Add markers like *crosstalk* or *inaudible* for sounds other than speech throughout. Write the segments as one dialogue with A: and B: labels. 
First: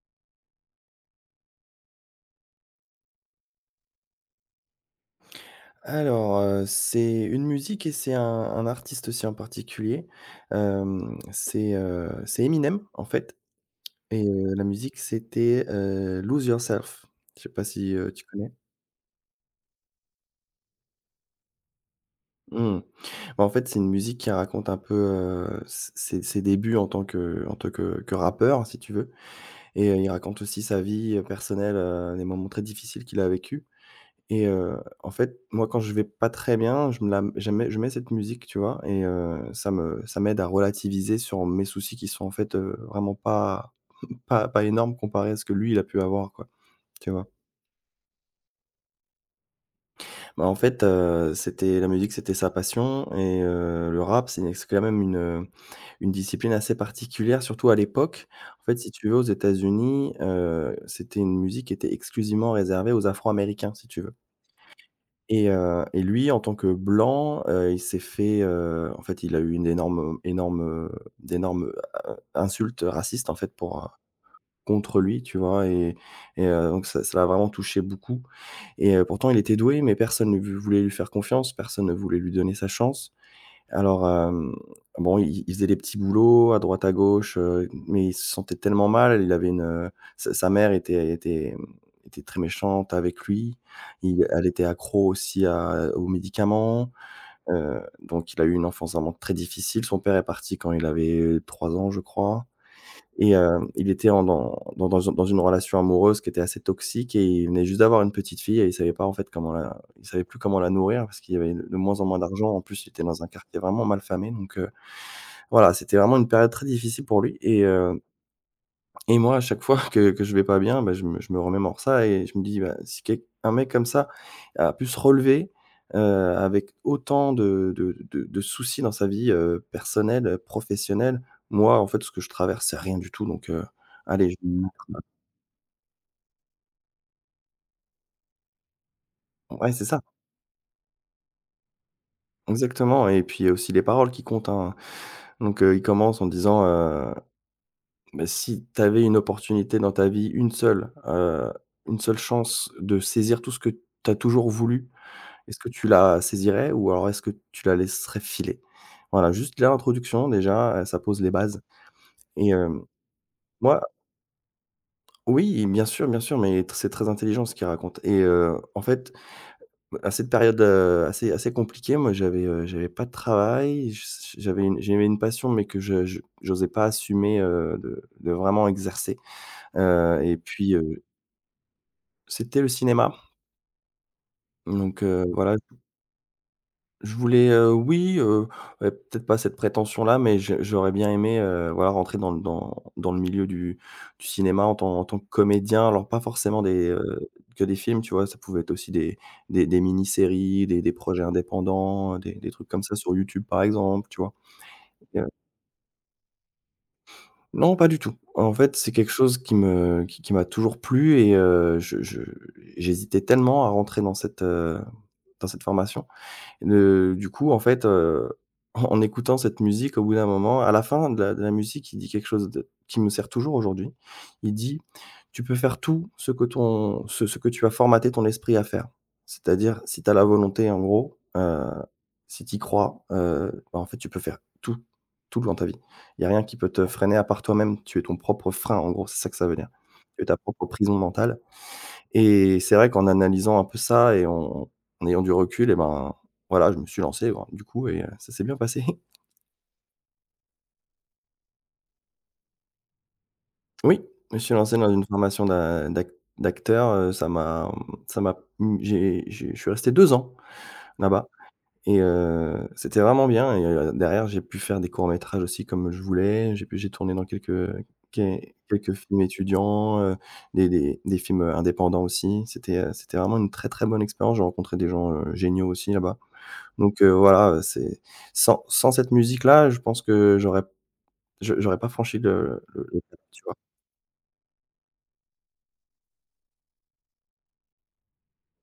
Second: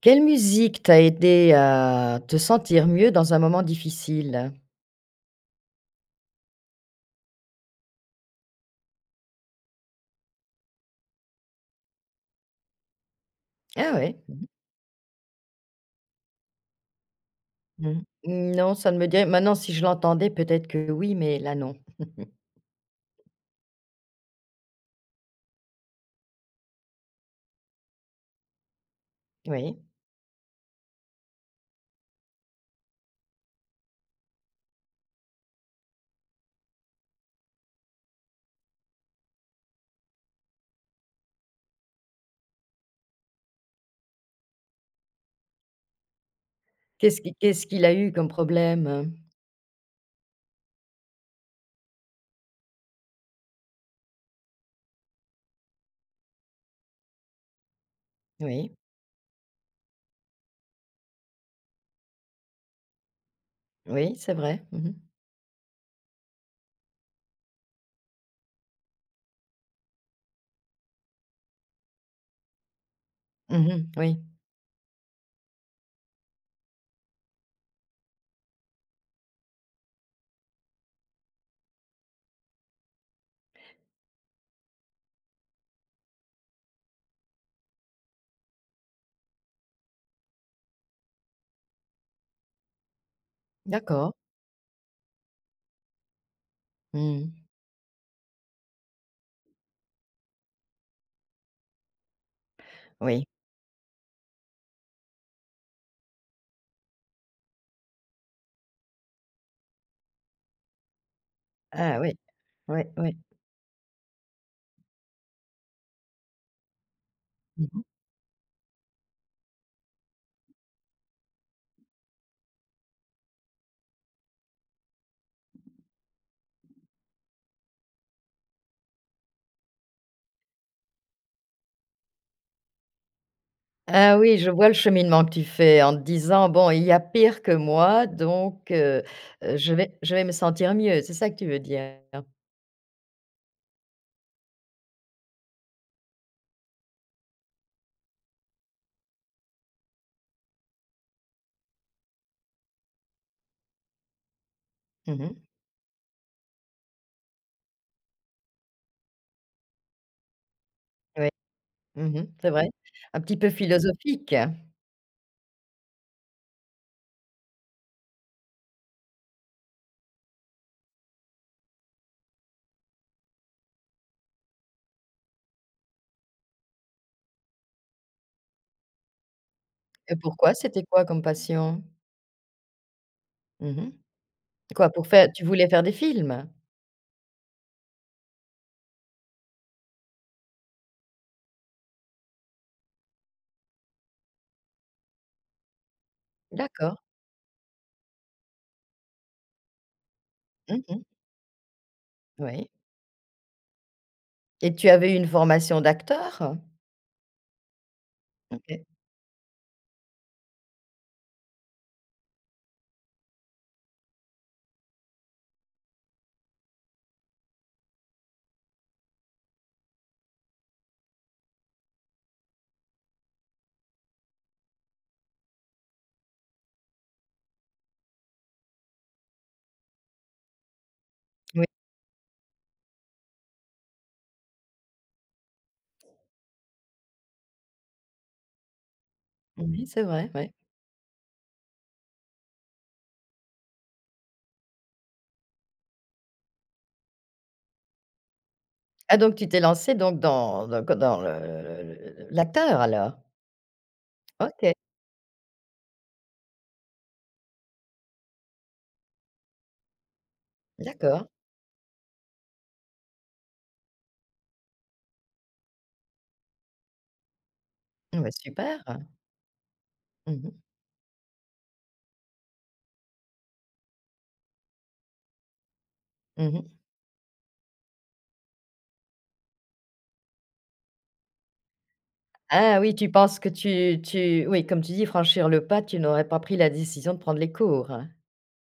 A: Quelle musique t'a aidé à te sentir mieux dans un moment difficile?
B: Alors, c'est une musique et c'est un artiste aussi en particulier. C'est Eminem, en fait,
A: Ah ouais?
B: et la musique, c'était, Lose Yourself. Je sais pas si,
A: Mmh.
B: tu connais?
A: Non, ça ne me dirait maintenant si je l'entendais peut-être que oui, mais là non. *laughs*
B: Mmh. Bah, en fait, c'est une musique qui raconte un peu, s ses ses débuts en tant que rappeur, si tu veux,
A: Oui.
B: et il raconte aussi sa vie, personnelle, les moments très difficiles qu'il a vécu. Et en fait, moi, quand je vais pas très bien, je me la je mets cette musique, tu vois? Et ça m'aide à relativiser sur mes soucis qui sont, en fait, vraiment pas *laughs* pas énormes comparé à ce que lui, il a pu avoir, quoi, tu
A: Qu'est-ce
B: vois?
A: qui qu'est-ce qu'il a eu comme problème?
B: Bah, en fait, c'était la musique, c'était sa passion, et le rap, c'est quand même une discipline assez particulière, surtout à l'époque. En
A: Oui,
B: fait, si tu veux, aux États-Unis, c'était une musique qui était exclusivement réservée aux Afro-Américains, si tu veux.
A: oui, c'est vrai. Mmh mh.
B: Et lui, en tant que blanc, il s'est fait, en fait, il a eu heu, d'énormes, insultes racistes, en fait, pour,
A: Mmh oui.
B: contre lui, tu vois? Donc ça l'a vraiment touché beaucoup, et pourtant il était doué, mais personne ne v voulait lui faire confiance, personne ne voulait lui donner sa chance. Alors, bon, il faisait des petits boulots à droite à gauche, mais il se sentait tellement mal. Il avait une, sa sa mère était très méchante avec lui.
A: D'accord.
B: Il elle était accro aussi à aux médicaments,
A: Mmh.
B: donc il a eu une enfance vraiment très difficile. Son père est parti quand il avait 3 ans, je crois.
A: Oui.
B: Et il était en dans dans dans dans une relation amoureuse qui était assez toxique, et il venait juste d'avoir une petite fille et il savait pas en fait comment la il savait plus comment la nourrir parce qu'il y avait de
A: Ah
B: moins en
A: oui.
B: moins d'argent. En
A: Oui,
B: plus, il était
A: oui.
B: dans un quartier vraiment mal famé, donc voilà, c'était vraiment une période très difficile pour lui. et
A: Mmh.
B: heu et moi, à chaque fois que je vais pas bien, bah, je me remémore ça et je me dis: «Bah, si quel un mec comme ça a pu se relever, heu, avec autant de soucis dans sa vie, personnelle, professionnelle, moi, en fait, ce que je traverse, c'est rien du tout, donc
A: Ah
B: allez, je
A: oui,
B: vais
A: je
B: me
A: vois
B: mettre,
A: le cheminement que tu fais en te disant: «Bon, il y a pire que moi donc
B: ouais, c'est ça,
A: je vais me sentir mieux», c'est ça que tu veux dire?
B: exactement.» Et puis, il y a aussi les paroles qui comptent, hein. Donc il commence en disant, «Bah, si tu avais une opportunité dans ta vie, une seule chance de saisir tout ce que tu as toujours voulu,
A: Mmh
B: est-ce que tu la saisirais ou alors est-ce que tu la laisserais filer?» Voilà, juste l'introduction déjà, ça pose les bases.
A: Mmh mh.
B: Et
A: C'est vrai. Un petit peu
B: moi,
A: philosophique, hein.
B: oui, bien sûr, mais tr c'est très intelligent ce qu'il raconte. Et en fait, à cette période, assez compliquée, moi j'avais, j'avais pas de travail, j'avais une passion mais que je j'osais pas assumer, de vraiment exercer,
A: Et
B: et
A: pourquoi?
B: puis,
A: C'était quoi comme passion?
B: c'était le cinéma,
A: Mmh mh. Quoi,
B: donc
A: pour faire, tu
B: voilà.
A: voulais faire des films?
B: Je voulais, oui, ouais, peut-être pas cette prétention-là, mais je j'aurais bien aimé, voilà, rentrer dans le dans dans le milieu du cinéma en tant que comédien. Alors pas forcément
A: D'accord.
B: que des films, tu vois? Ça pouvait être aussi des mini-séries, des
A: Mmh
B: des
A: mh.
B: projets indépendants, des trucs
A: Oui.
B: comme ça sur YouTube, par exemple, tu vois?
A: Et tu avais eu
B: Et
A: une formation d'acteur?
B: non, pas du tout. En fait,
A: OK.
B: c'est quelque chose qui me qui m'a toujours plu, et je j'hésitais tellement à rentrer dans dans cette formation. Du coup, en fait, en écoutant cette musique, au bout d'un moment, à la fin de la musique, il dit quelque chose de qui me sert toujours aujourd'hui. Il dit: «Tu peux faire tout ce que ton ce ce que tu as formaté ton esprit à faire». C'est-à-dire, si tu as la volonté, en gros,
A: Oui.
B: si tu y crois, bah, en fait, tu peux faire tout, tout dans ta vie. Il y a rien qui peut te freiner à part toi-même. Tu es ton propre frein, en gros, c'est ça que ça veut dire.
A: Oui, c'est
B: Tu es
A: vrai,
B: ta
A: oui.
B: propre prison mentale. Et c'est vrai qu'en analysant un peu ça et en ayant du recul, et ben, voilà, je me suis lancé, ben, du coup, et ça s'est bien passé.
A: Ah,
B: *laughs*
A: donc tu t'es lancé donc dans dans co dans le l'acteur alors?
B: Oui, je me suis
A: OK.
B: lancé dans une formation d'acteur, ça m'a mmh, j'ai je suis resté 2 ans là-bas,
A: D'accord.
B: et c'était vraiment bien. Et derrière, j'ai pu faire des courts métrages aussi comme je voulais. J'ai tourné dans
A: Ah bah, super.
B: quelques films étudiants,
A: Mmh mh.
B: des films indépendants aussi. C'était vraiment une très, très bonne expérience. J'ai rencontré des gens, géniaux aussi là-bas.
A: Mmh mh.
B: Donc voilà, c'est sans cette musique-là, je pense que j'aurais pas franchi le
A: Ah
B: le
A: oui,
B: le
A: tu
B: cap,
A: penses
B: tu
A: que
B: vois?
A: tu oui, comme tu dis, franchir le pas, tu n'aurais pas pris la décision de prendre les cours?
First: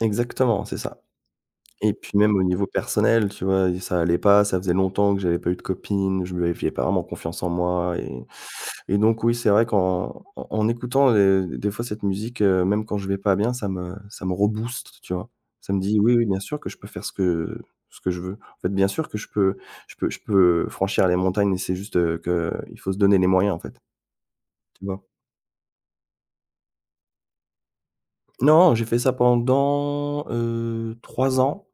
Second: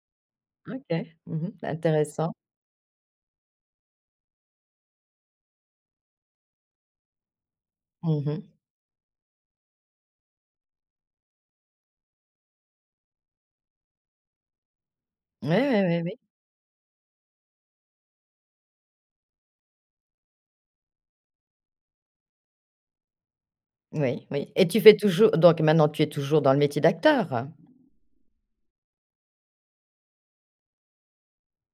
B: Exactement, c'est
A: OK.
B: ça.
A: Mmh mh.
B: Et puis
A: Intéressant.
B: même au niveau personnel, tu vois? Et ça allait pas, ça faisait longtemps que j'avais pas eu de copine, je me faisais pas vraiment confiance en moi.
A: Mmh
B: et
A: mh.
B: et donc oui, c'est vrai qu'en écoutant, des fois cette musique, même quand je vais pas bien, ça me rebooste, tu vois?
A: Oui
B: Ça me
A: oui
B: dit:
A: oui
B: «Oui,
A: oui.
B: oui, bien sûr que je peux faire ce que je veux. En fait, bien sûr que je peux franchir les montagnes», et c'est juste, qu'il faut se donner les moyens, en fait.
A: Oui, oui et tu
B: Tu
A: fais
B: vois?
A: toujours, donc maintenant tu es toujours dans le métier d'acteur?
B: Non, j'ai fait ça pendant, 3 ans.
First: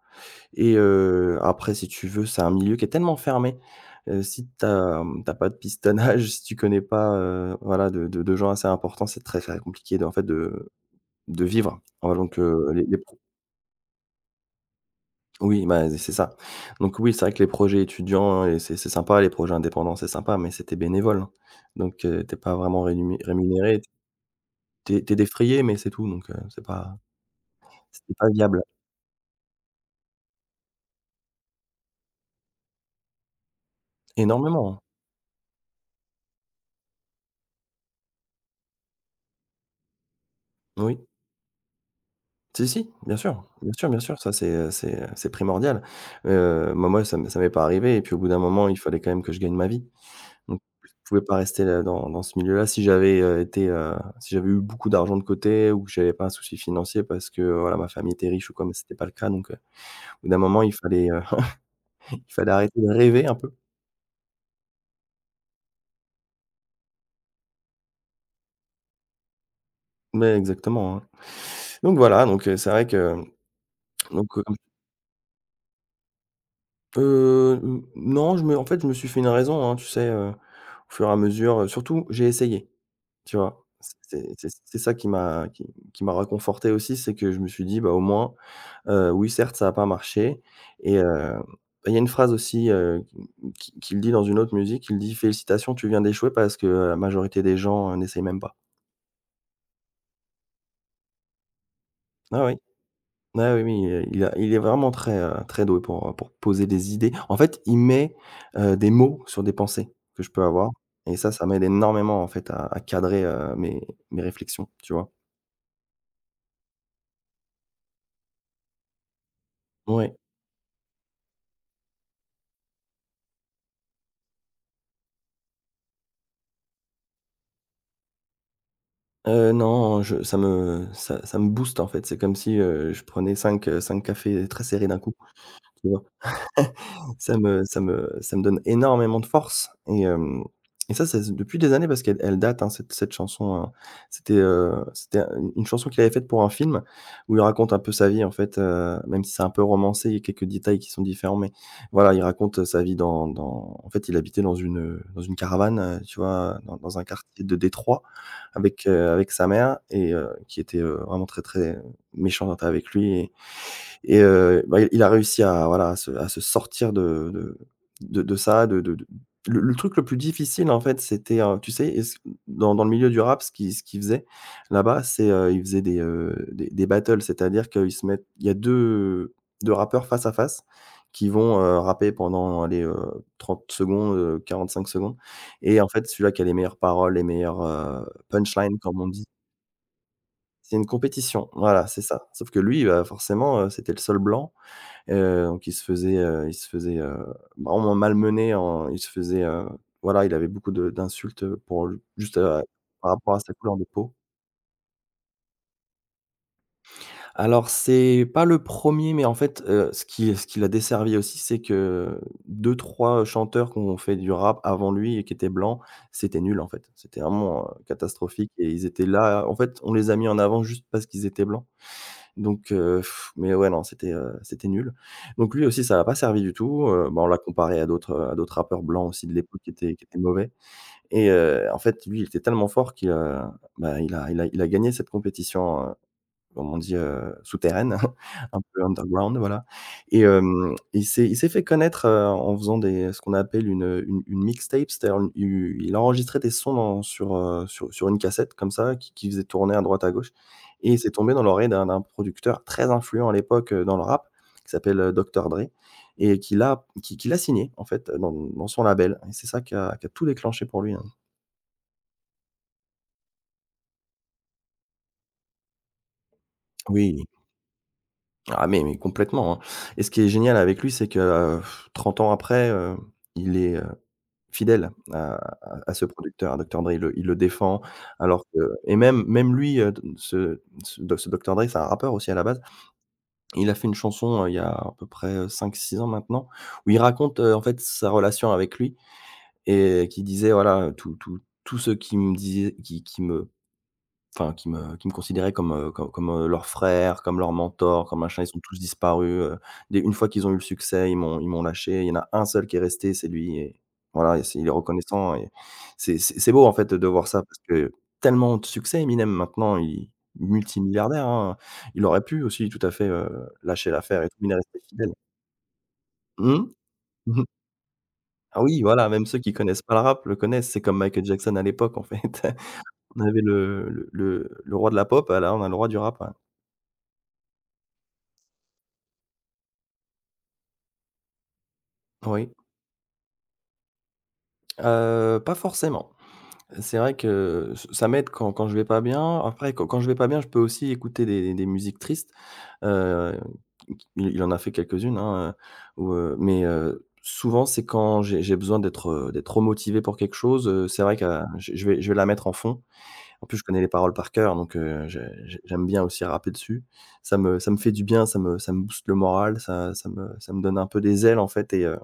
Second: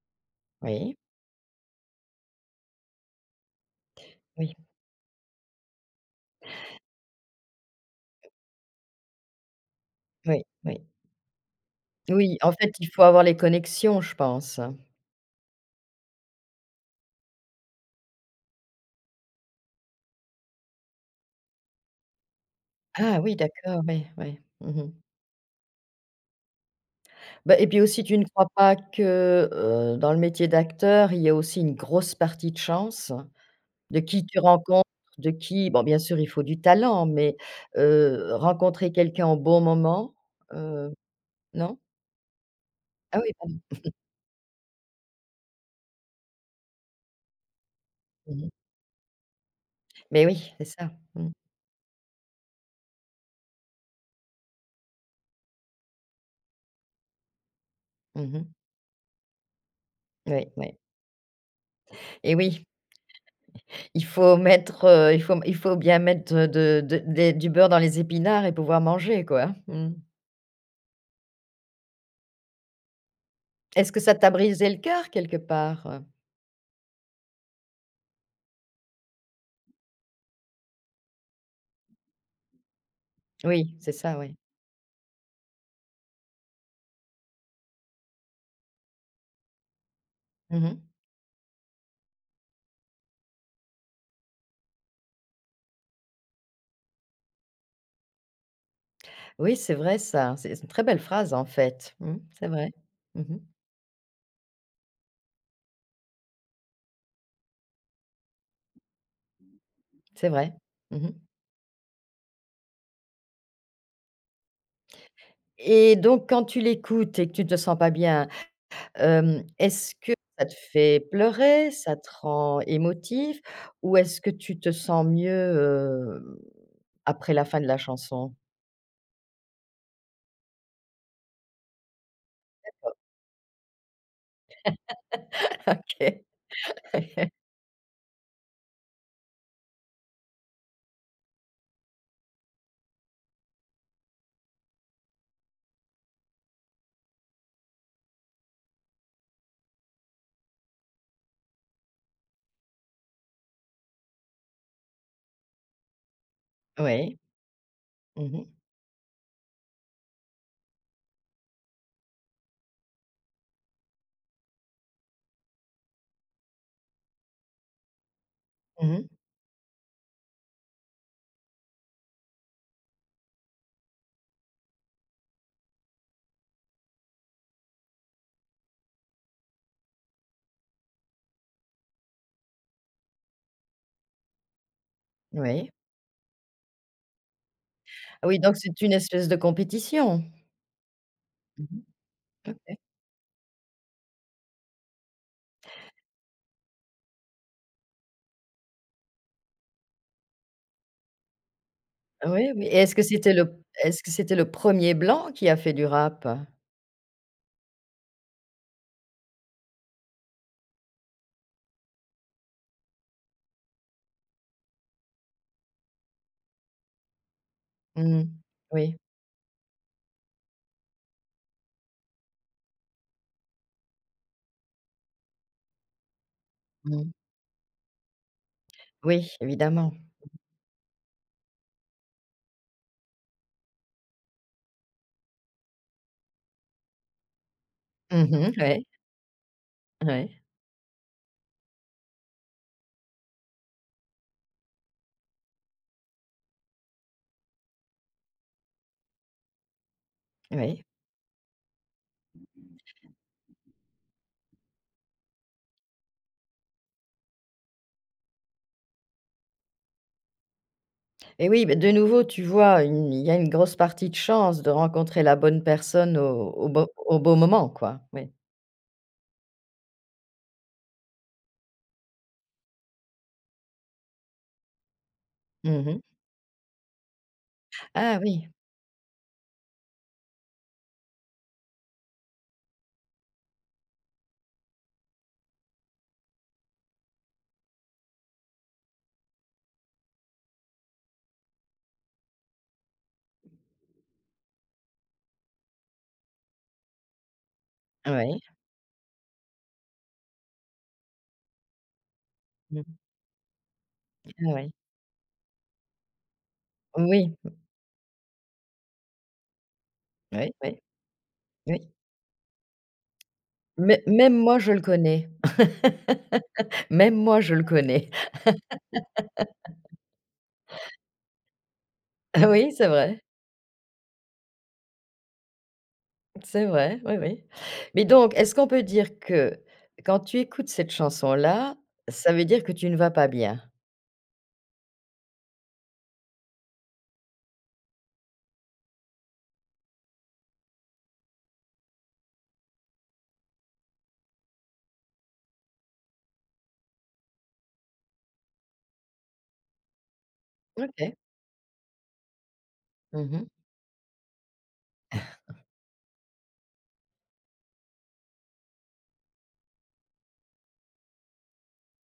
B: Et
A: Oui,
B: après, si tu veux, c'est un milieu qui est tellement fermé, si
A: oui,
B: tu as, pas de pistonnage, *laughs* si tu connais pas, voilà, de gens assez importants, c'est très, très compliqué de en fait
A: oui, oui.
B: de vivre. Voilà, donc
A: Oui, en fait, il
B: les
A: faut
B: pro
A: avoir les connexions, je pense.
B: oui, bah, c'est ça. Donc oui, c'est vrai que les projets étudiants, c'est sympa, les projets indépendants, c'est sympa, mais c'était bénévole, hein. Donc tu pas vraiment rénumé
A: Ah oui,
B: rémunéré,
A: d'accord, oui, oui. Mmh.
B: t'es es défrayé, mais c'est tout. Donc
A: Bah et puis aussi,
B: c'était
A: tu ne
B: pas
A: crois
B: viable.
A: pas que, dans le métier d'acteur, il y a aussi une grosse partie de chance? De qui tu
B: Énormément, hein.
A: rencontres, de qui bon, bien sûr, il faut du talent, mais rencontrer quelqu'un au bon moment, heu,
B: Oui.
A: non?
B: Si, si, bien
A: Ah oui,
B: sûr,
A: pardon.
B: bien sûr, bien sûr, c'est primordial. Moi, ça m'est pas arrivé, et puis au bout d'un
A: Mmh.
B: moment, il fallait quand même que je gagne ma vie.
A: Mais oui,
B: Donc
A: c'est
B: je
A: ça.
B: pouvais
A: Mmh.
B: pas rester là dans ce milieu-là. Si j'avais eu beaucoup d'argent de côté ou que j'avais pas un souci financier, parce que, voilà, ma famille était
A: Mmh.
B: riche ou quoi, mais c'était pas le cas, donc, au bout d'un
A: Oui,
B: moment,
A: oui.
B: *laughs* il
A: Et
B: fallait
A: oui,
B: arrêter de rêver un peu.
A: il faut mettre, il faut bien mettre de des du beurre dans les épinards et pouvoir manger, quoi, hein. Mmh.
B: Mais exactement, hein. Donc voilà, donc, c'est vrai que
A: Est-ce que ça
B: donc,
A: t'a brisé le cœur quelque part, heu?
B: n non, je me suis fait une raison, hein, tu sais, au fur et à mesure, surtout j'ai essayé. Tu vois?
A: Oui, c'est ça,
B: C'est
A: oui.
B: c'est c'est ça qui m'a réconforté aussi, c'est que je me suis dit: «Bah, au moins, oui, certes, ça a pas marché.»
A: Mmh.
B: Et bah, il y a une phrase aussi, qui qu'il dit dans une autre musique, il dit: «Félicitations, tu viens d'échouer parce que la majorité des gens, n'essayent même pas».
A: Oui, c'est vrai ça, c'est une très belle phrase en fait. Mmh,
B: Ah
A: c'est
B: oui,
A: vrai. Mmh.
B: ah oui, oui, il est vraiment très, très doué pour poser des idées. En fait, il met, des mots sur des pensées que
A: C'est
B: je peux
A: vrai.
B: avoir,
A: Mmh.
B: et ça m'aide énormément, en fait, à cadrer, mes réflexions, tu vois?
A: Et donc quand tu l'écoutes et que tu ne te sens pas bien, hem, est-ce
B: Oui.
A: que ça te fait pleurer? Ça te rend émotif? Ou est-ce que tu te sens mieux, après la fin de la chanson?
B: Non, je ça me booste en fait. C'est comme si, je prenais 5 5 cafés très serrés d'un coup, tu vois?
A: *laughs*
B: *laughs* Ça me donne énormément de force. Et hem et ça, c'est depuis des années, parce qu'elle date, hein, cette chanson, hein. C'était une chanson qu'il avait faite pour un film où il raconte un peu sa vie, en fait, même si c'est un peu romancé, il y a quelques détails qui sont différents, mais voilà, il raconte, sa vie dans dans en fait, il habitait dans une caravane, tu vois? Dans un
A: Oui.
B: quartier de Détroit
A: Mmh mh.
B: avec, avec sa mère et qui était, vraiment très, très méchante avec lui et bah, il a réussi à voilà, à se à se sortir de ça, de
A: Mmh.
B: le truc le plus difficile, en fait, c'était, tu sais, est ce dans le milieu du rap, ce qu'il faisait là-bas, c'est, il faisait des, des battles, c'est-à-dire qu'ils se mettent il y a 2 rappeurs face à face qui vont, rapper pendant les trente 30 secondes, 45 secondes
A: Oui.
B: et en fait, celui-là qui a les meilleures paroles, les meilleures,
A: Ah oui, donc
B: punchlines,
A: c'est une
B: comme on dit.
A: espèce de compétition?
B: C'est une compétition,
A: Mmh.
B: voilà, c'est ça. Sauf que
A: OK.
B: lui, bah, forcément, c'était le seul blanc. Donc il se faisait, vraiment malmener en il se faisait, voilà, il avait beaucoup de d'insultes, pour l juste,
A: Oui, oui, et est-ce que
B: par
A: c'était
B: rapport à sa
A: le
B: couleur de
A: est-ce que
B: peau.
A: c'était le premier blanc qui a fait du rap?
B: Alors c'est pas le premier, mais en fait, ce qui l'a desservi aussi, c'est que deux trois chanteurs qui ont fait du rap avant lui et qui étaient blancs, c'était nul en fait. C'était vraiment,
A: Mmh.
B: catastrophique et ils
A: Oui.
B: étaient là en fait, on les a mis en avant juste parce qu'ils étaient blancs. Donc mais ouais, non, c'était, c'était nul. Donc lui aussi, ça a pas servi du tout,
A: Mmh.
B: bah, on l'a comparé à d'autres rappeurs blancs aussi
A: Oui,
B: de l'époque
A: évidemment.
B: qui étaient mauvais et en fait, lui, il était tellement fort bah, il a il a gagné cette compétition, comme on dit, souterraine,
A: Mmh oui.
B: *laughs* un peu
A: Ouais.
B: underground, voilà. Et
A: Ouais.
B: il s'est fait connaître, en faisant des ce qu'on appelle une, une mixtape, c'est-à-dire une u il enregistrait des sons en sur, sur une cassette comme ça, qui faisait tourner à droite à gauche
A: Oui.
B: et il s'est tombé dans l'oreille d'un producteur très influent à l'époque, dans le rap, qui s'appelle, Dr Dre et qui l'a signé en fait, dans son label et c'est ça qui a tout déclenché pour lui, hein.
A: Et oui, mais de nouveau, tu vois, une il y a une grosse partie de chance de rencontrer la bonne personne au au
B: Oui.
A: bon moment, quoi. Oui.
B: Ah mais complètement, hein. Et ce qui est génial avec lui, c'est que, 30 ans après, il est, fidèle à à
A: Mmh.
B: ce producteur, à Dr Dre. Il le défend
A: Ah
B: alors
A: oui.
B: que et même même lui, ce Dr Dre, c'est un rappeur aussi à la base. Il a fait une chanson, il y a à peu près, 5 6 ans maintenant, où il raconte, en fait, sa relation avec lui et qui disait voilà, «Tout tout ce qui me disait qui me enfin, qui me considéraient comme, comme leur frère, comme leur mentor, comme
A: Oui.
B: machin. Ils sont tous disparus, dès une fois qu'ils ont eu le succès, ils m'ont lâché. Il y en a un seul qui est
A: Mmh.
B: resté, c'est lui et
A: Ah
B: voilà et c'est il est
A: oui.
B: reconnaissant et c'est c'est beau, en fait, de voir
A: Oui.
B: ça parce que tellement de succès Eminem maintenant, il
A: Oui, oui,
B: multimilliardaire, hein.
A: oui.
B: Il aurait pu aussi tout à fait, lâcher
A: Mais
B: l'affaire et
A: même
B: tout, mais il est
A: moi, je
B: resté
A: le
B: fidèle.
A: connais.
B: Mmh mh.
A: Même moi,
B: Mmh *laughs*
A: je le connais. *laughs*
B: Ah oui, voilà, même ceux qui connaissent pas le rap le connaissent. C'est comme Michael Jackson à l'époque, en fait.
A: Oui,
B: *laughs* On avait le le roi de la pop, ah là, on a le roi du rap, ouais.
A: c'est vrai, oui, oui. Mais donc, est-ce qu'on peut dire que quand tu écoutes cette chanson-là, ça veut
B: Oui,
A: dire que tu ne vas pas bien?
B: pas forcément. C'est vrai que ç ça m'aide quand je vais pas bien. Après quand je vais pas bien, je peux aussi écouter des musiques tristes, heu, il en a fait quelques-unes, hein, mais, souvent c'est quand j'ai besoin d'être, d'être remotivé pour quelque chose, c'est
A: OK.
B: vrai que, je vais la mettre en fond. En
A: Mmh.
B: plus, je connais les paroles par cœur, donc j'aime bien aussi rapper dessus. Ça me fait du bien, ça me booste le moral, ça me donne un peu des ailes, en fait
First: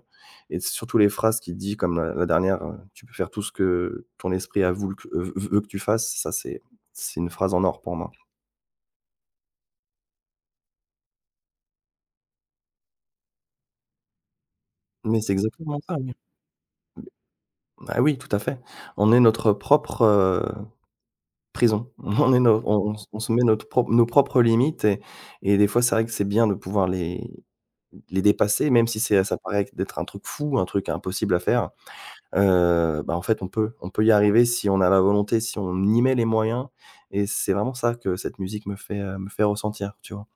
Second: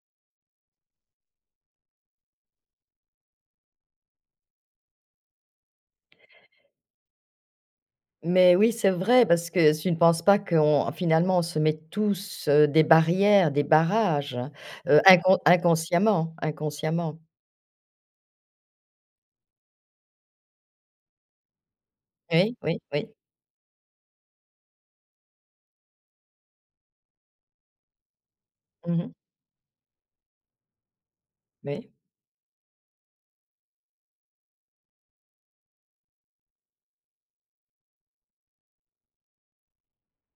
B: et surtout les phrases qu'il dit comme la dernière, «Tu peux faire tout ce que ton esprit a voulu que v veut que tu fasses». Ça, c'est une phrase en or pour moi.
A: Mais oui, c'est vrai, parce que tu ne penses pas qu'on finalement, on se met tous, des barrières, des barrages,
B: Mais c'est exactement ça, oui.
A: inconsciemment, inconsciemment.
B: Ah oui, tout à fait. On est notre propre, prison. *laughs* On est
A: Oui,
B: nos
A: oui, oui.
B: on se met notre propre nos propres limites et des fois, c'est vrai que c'est bien de pouvoir les dépasser, même si
A: Mmh.
B: c'est ça paraît d'être un truc fou, un truc impossible à faire.
A: Oui.
B: Bah, en fait, on peut y arriver si on a la volonté, si on y met les moyens et c'est vraiment ça que cette musique me fait ressentir, tu vois?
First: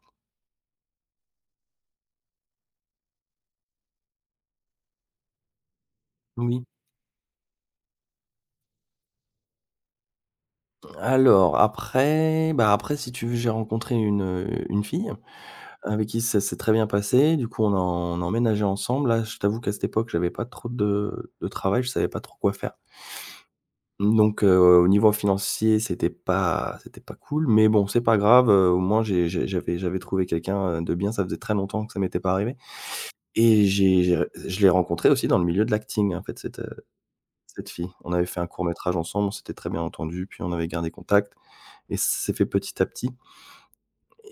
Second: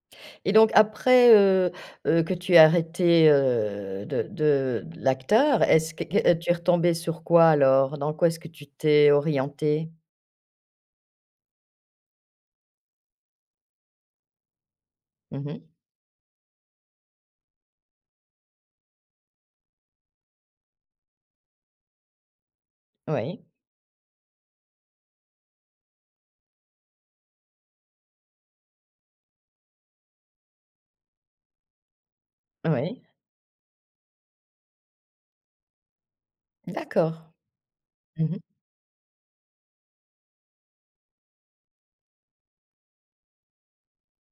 A: Et donc après, que tu aies arrêté, de l'acteur, est-ce que tu es
B: Oui.
A: retombée sur quoi alors? Dans quoi est-ce que tu t'es orientée?
B: Alors après, bah, après si tu veux, j'ai rencontré une fille.
A: Mmh mh.
B: Avec qui ça s'est très bien passé. Du coup, on a emménagé ensemble. Là, je t'avoue qu'à cette époque, j'avais pas trop de travail, je savais pas trop quoi faire.
A: Oui,
B: Donc, au niveau financier, c'était pas cool, mais bon, c'est pas grave, au moins j'avais trouvé quelqu'un, de bien. Ça faisait très longtemps que ça m'était pas arrivé
A: oui.
B: et j'ai je l'ai rencontrée aussi dans le milieu de l'acting, en fait, cette,
A: D'accord.
B: cette fille. On
A: Mmh
B: avait
A: mh.
B: fait un court métrage ensemble, on s'était très bien entendu. Puis on avait gardé contact et ça s'est fait petit à petit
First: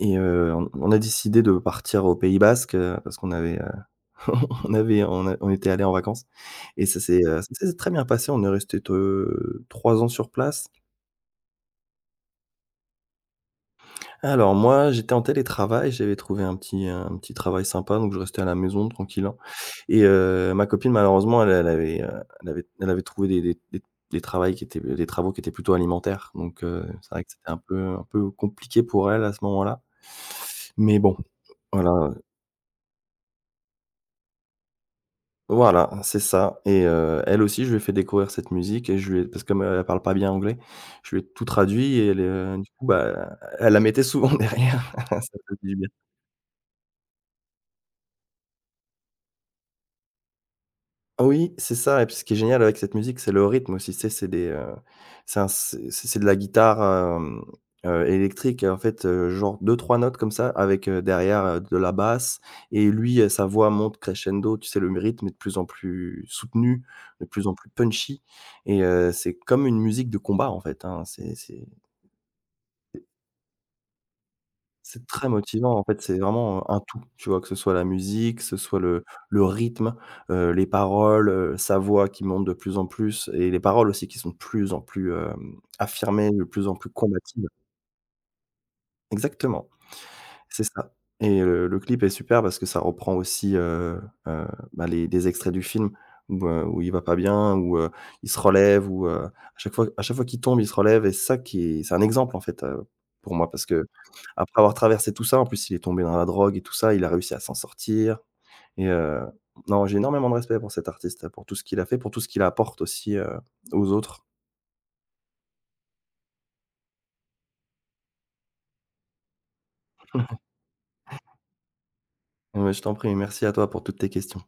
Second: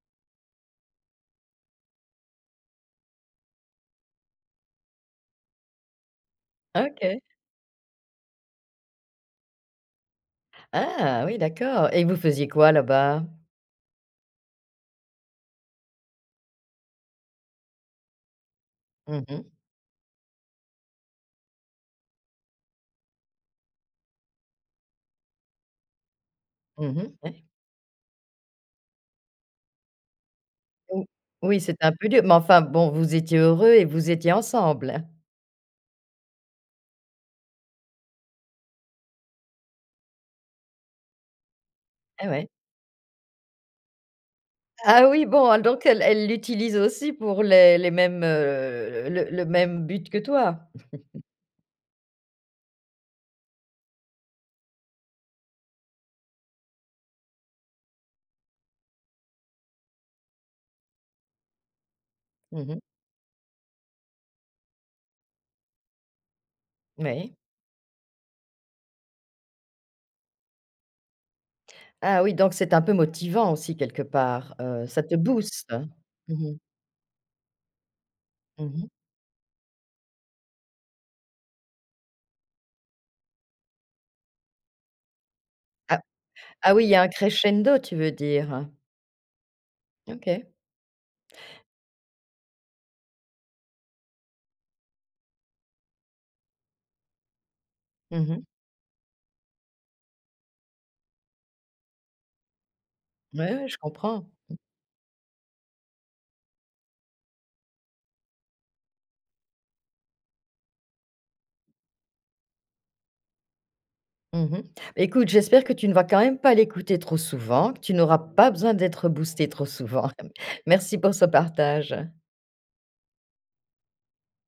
B: et on a décidé de partir au Pays basque, parce qu'on avait, *laughs* on avait on était allés en vacances et
A: OK.
B: ça s'est très bien passé. On est resté 3 ans sur place.
A: Ah oui, d'accord, et vous faisiez quoi là-bas?
B: Alors moi, j'étais en télétravail, j'avais trouvé un petit travail sympa, donc je restais à la maison
A: Mmh
B: tranquillement
A: mh.
B: et ma copine malheureusement, elle avait, elle avait trouvé des travails qui étaient des travaux qui étaient plutôt alimentaires, donc
A: Mmh
B: c'est
A: mh.
B: vrai que
A: Ouais.
B: c'était un peu compliqué pour elle à ce moment-là. Mais
A: Ou
B: bon,
A: oui, c'était un peu
B: voilà.
A: dur, mais enfin bon, vous étiez heureux et vous étiez ensemble?
B: Voilà, c'est ça et elle aussi, je lui ai fait découvrir cette musique et je lui ai parce que comme elle parle pas bien anglais, je lui ai tout traduit et elle,
A: Ah ouais.
B: du coup, bah, elle la mettait souvent *laughs* derrière.
A: Ah
B: *laughs* Ça
A: oui, bon,
B: faisait
A: alors
B: du
A: donc
B: bien.
A: elle elle l'utilise aussi pour les mêmes, le même but que toi?
B: Ah oui, c'est ça et puis ce qui est génial avec cette musique, c'est le rythme aussi, tu sais? C'est des, c'est un c'est de la guitare, électrique en fait, genre deux trois notes comme ça avec, derrière, de la basse
A: Mmh mh.
B: et lui, sa voix monte crescendo, tu sais? Le rythme est de plus en plus soutenu, de
A: Oui.
B: plus en plus punchy et c'est comme une musique de combat en fait, hein, c'est
A: Ah oui, donc c'est un peu motivant aussi quelque part, ça
B: C'est
A: te
B: très
A: booste?
B: motivant, en fait, c'est
A: Mmh mh.
B: vraiment, un tout, tu vois? Que ce soit la musique, que ce soit
A: Mmh.
B: le rythme, les paroles, sa voix qui monte de plus en plus et les paroles aussi qui sont de plus en plus,
A: Ah,
B: affirmées, de plus en
A: ah oui,
B: plus
A: il y a un
B: combatives.
A: crescendo, tu veux dire?
B: Exactement.
A: OK.
B: C'est ça et le clip est super parce que ça reprend aussi, heu, bah, les des extraits du film où, où il va pas bien, où, il se
A: Mmh.
B: relève, où, à chaque fois qu'il tombe, il se relève et c'est ça qui est c'est un exemple en fait, pour moi
A: Ouais,
B: parce
A: ouais, je
B: que
A: comprends.
B: après avoir traversé tout ça, en plus il est tombé dans la drogue et tout ça, il a réussi à s'en sortir et non, j'ai énormément de respect pour cet artiste, pour tout ce qu'il a fait, pour tout ce qu'il apporte aussi, aux autres.
A: Mmh. Écoute, j'espère que tu ne vas quand même pas l'écouter trop souvent, que tu n'auras pas besoin d'être boosté trop souvent. *laughs* Merci pour ce partage.
B: Ouais, je t'en prie, merci à toi pour toutes tes questions.